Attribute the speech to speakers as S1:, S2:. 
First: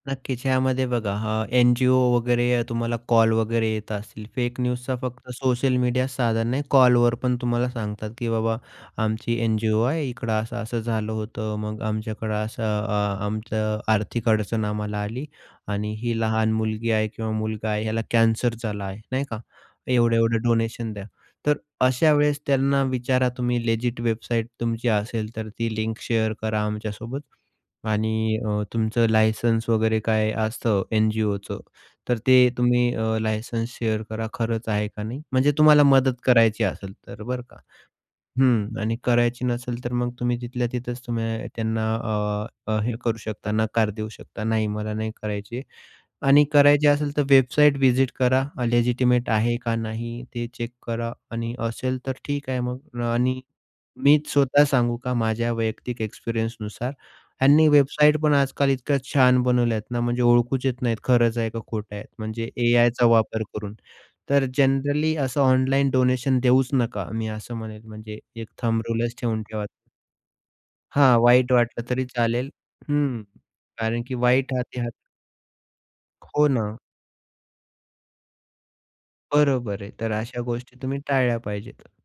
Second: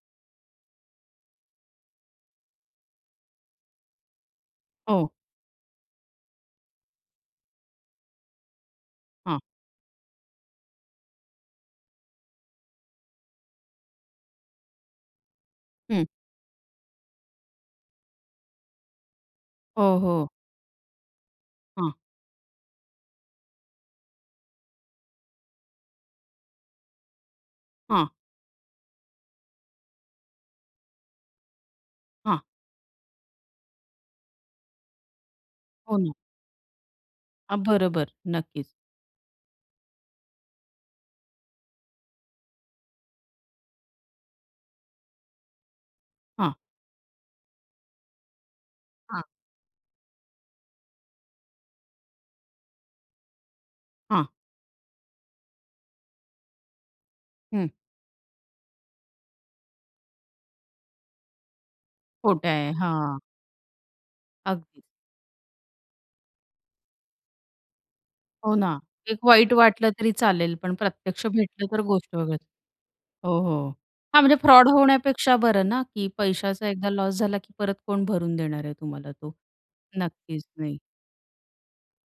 S1: नक्कीच, यामध्ये बघा हां, एन-जी-ओ वगैरे तुम्हाला कॉल वगैरे येत असतील. फेक न्यूजचा
S2: हो.
S1: फक्त सोशल मीडिया साधन नाही कॉलवर पण तुम्हाला सांगतात, की बाबा आमची
S2: हां.
S1: एन-जी-ओ आहे. इकडं असं-असं झालं होतं. मग आमच्याकडं असं अ, आमचं आर्थिक अडचण आम्हाला आली आणि
S2: हं.
S1: ही लहान मुलगी आहे किंवा मुलगा आहे, याला कॅन्सर झाला आहे, नाही का.
S2: हो, हो.
S1: एवढे-एवढे डोनेशन द्या. तर
S2: हां.
S1: अशा वेळेस त्यांना विचारा तुम्ही लेजिट वेबसाईट तुमची असेल तर ती लिंक शेअर करा आमच्यासोबत.
S2: हां.
S1: आणि अ, तुमचं लायसन्स वगैरे काय असतं, एन-जी-ओचं. तर ते
S2: हां.
S1: तुम्ही अ, लायसन्स शेअर करा. खरंच आहे का नाही? म्हणजे तुम्हाला
S2: हो ना.
S1: मदत करायची असेल तर बरं का.
S2: हां, बरोबर. नक्कीच.
S1: हं, आणि करायची नसेल तर मग तुम्ही तिथल्या तिथेच तुम्ही त्यांना अ, हे करू शकता, नकार देऊ शकता. नाही मला नाही करायची. आणि
S2: हां.
S1: करायची असेल तर वेबसाईट व्हिजिट करा.
S2: हां.
S1: लेजिटिमेट आहे का नाही? ते चेक करा. आणि असेल तर ठीक आहे मग. आणि
S2: हां.
S1: मीच स्वतः सांगू का माझ्या वैयक्तिक एक्सपिरियन्सनुसार, ह्यांनी
S2: हं.
S1: वेबसाईट पण आजकाल इतक्या छान बनवल्यात ना म्हणजे ओळखूच येत नाहीत, खरंच आहे का खोटं आहे?
S2: खोटं
S1: म्हणजे
S2: आहे.
S1: एआयचा
S2: हां.
S1: वापर करून. तर
S2: अगदीच.
S1: जनरली असं ऑनलाईन डोनेशन देऊच नका, मी असं म्हणेल म्हणजे एक
S2: हो, ना.
S1: थंब रूलच
S2: एक
S1: ठेवून
S2: वाईट
S1: ठेवा.
S2: वाटलं तरी चालेल, पण
S1: हां.
S2: प्रत्यक्ष
S1: वाईट
S2: भेटलं तर
S1: वाटलं तरी
S2: गोष्ट वेगळी.
S1: चालेल. हं.
S2: हो, हो.
S1: कारण की
S2: हां, म्हणजे
S1: वाईट
S2: फ्रॉड
S1: हाती हात
S2: होण्यापेक्षा बरं ना, की
S1: हो,
S2: पैशाचा
S1: ना.
S2: एकदा लॉस झाला, की परत कोण भरून देणार आहे तुम्हाला तो.
S1: बरोबर आहे. तर अशा
S2: नक्कीच
S1: गोष्टी
S2: नाही.
S1: तुम्ही टाळल्या पाहिजेत.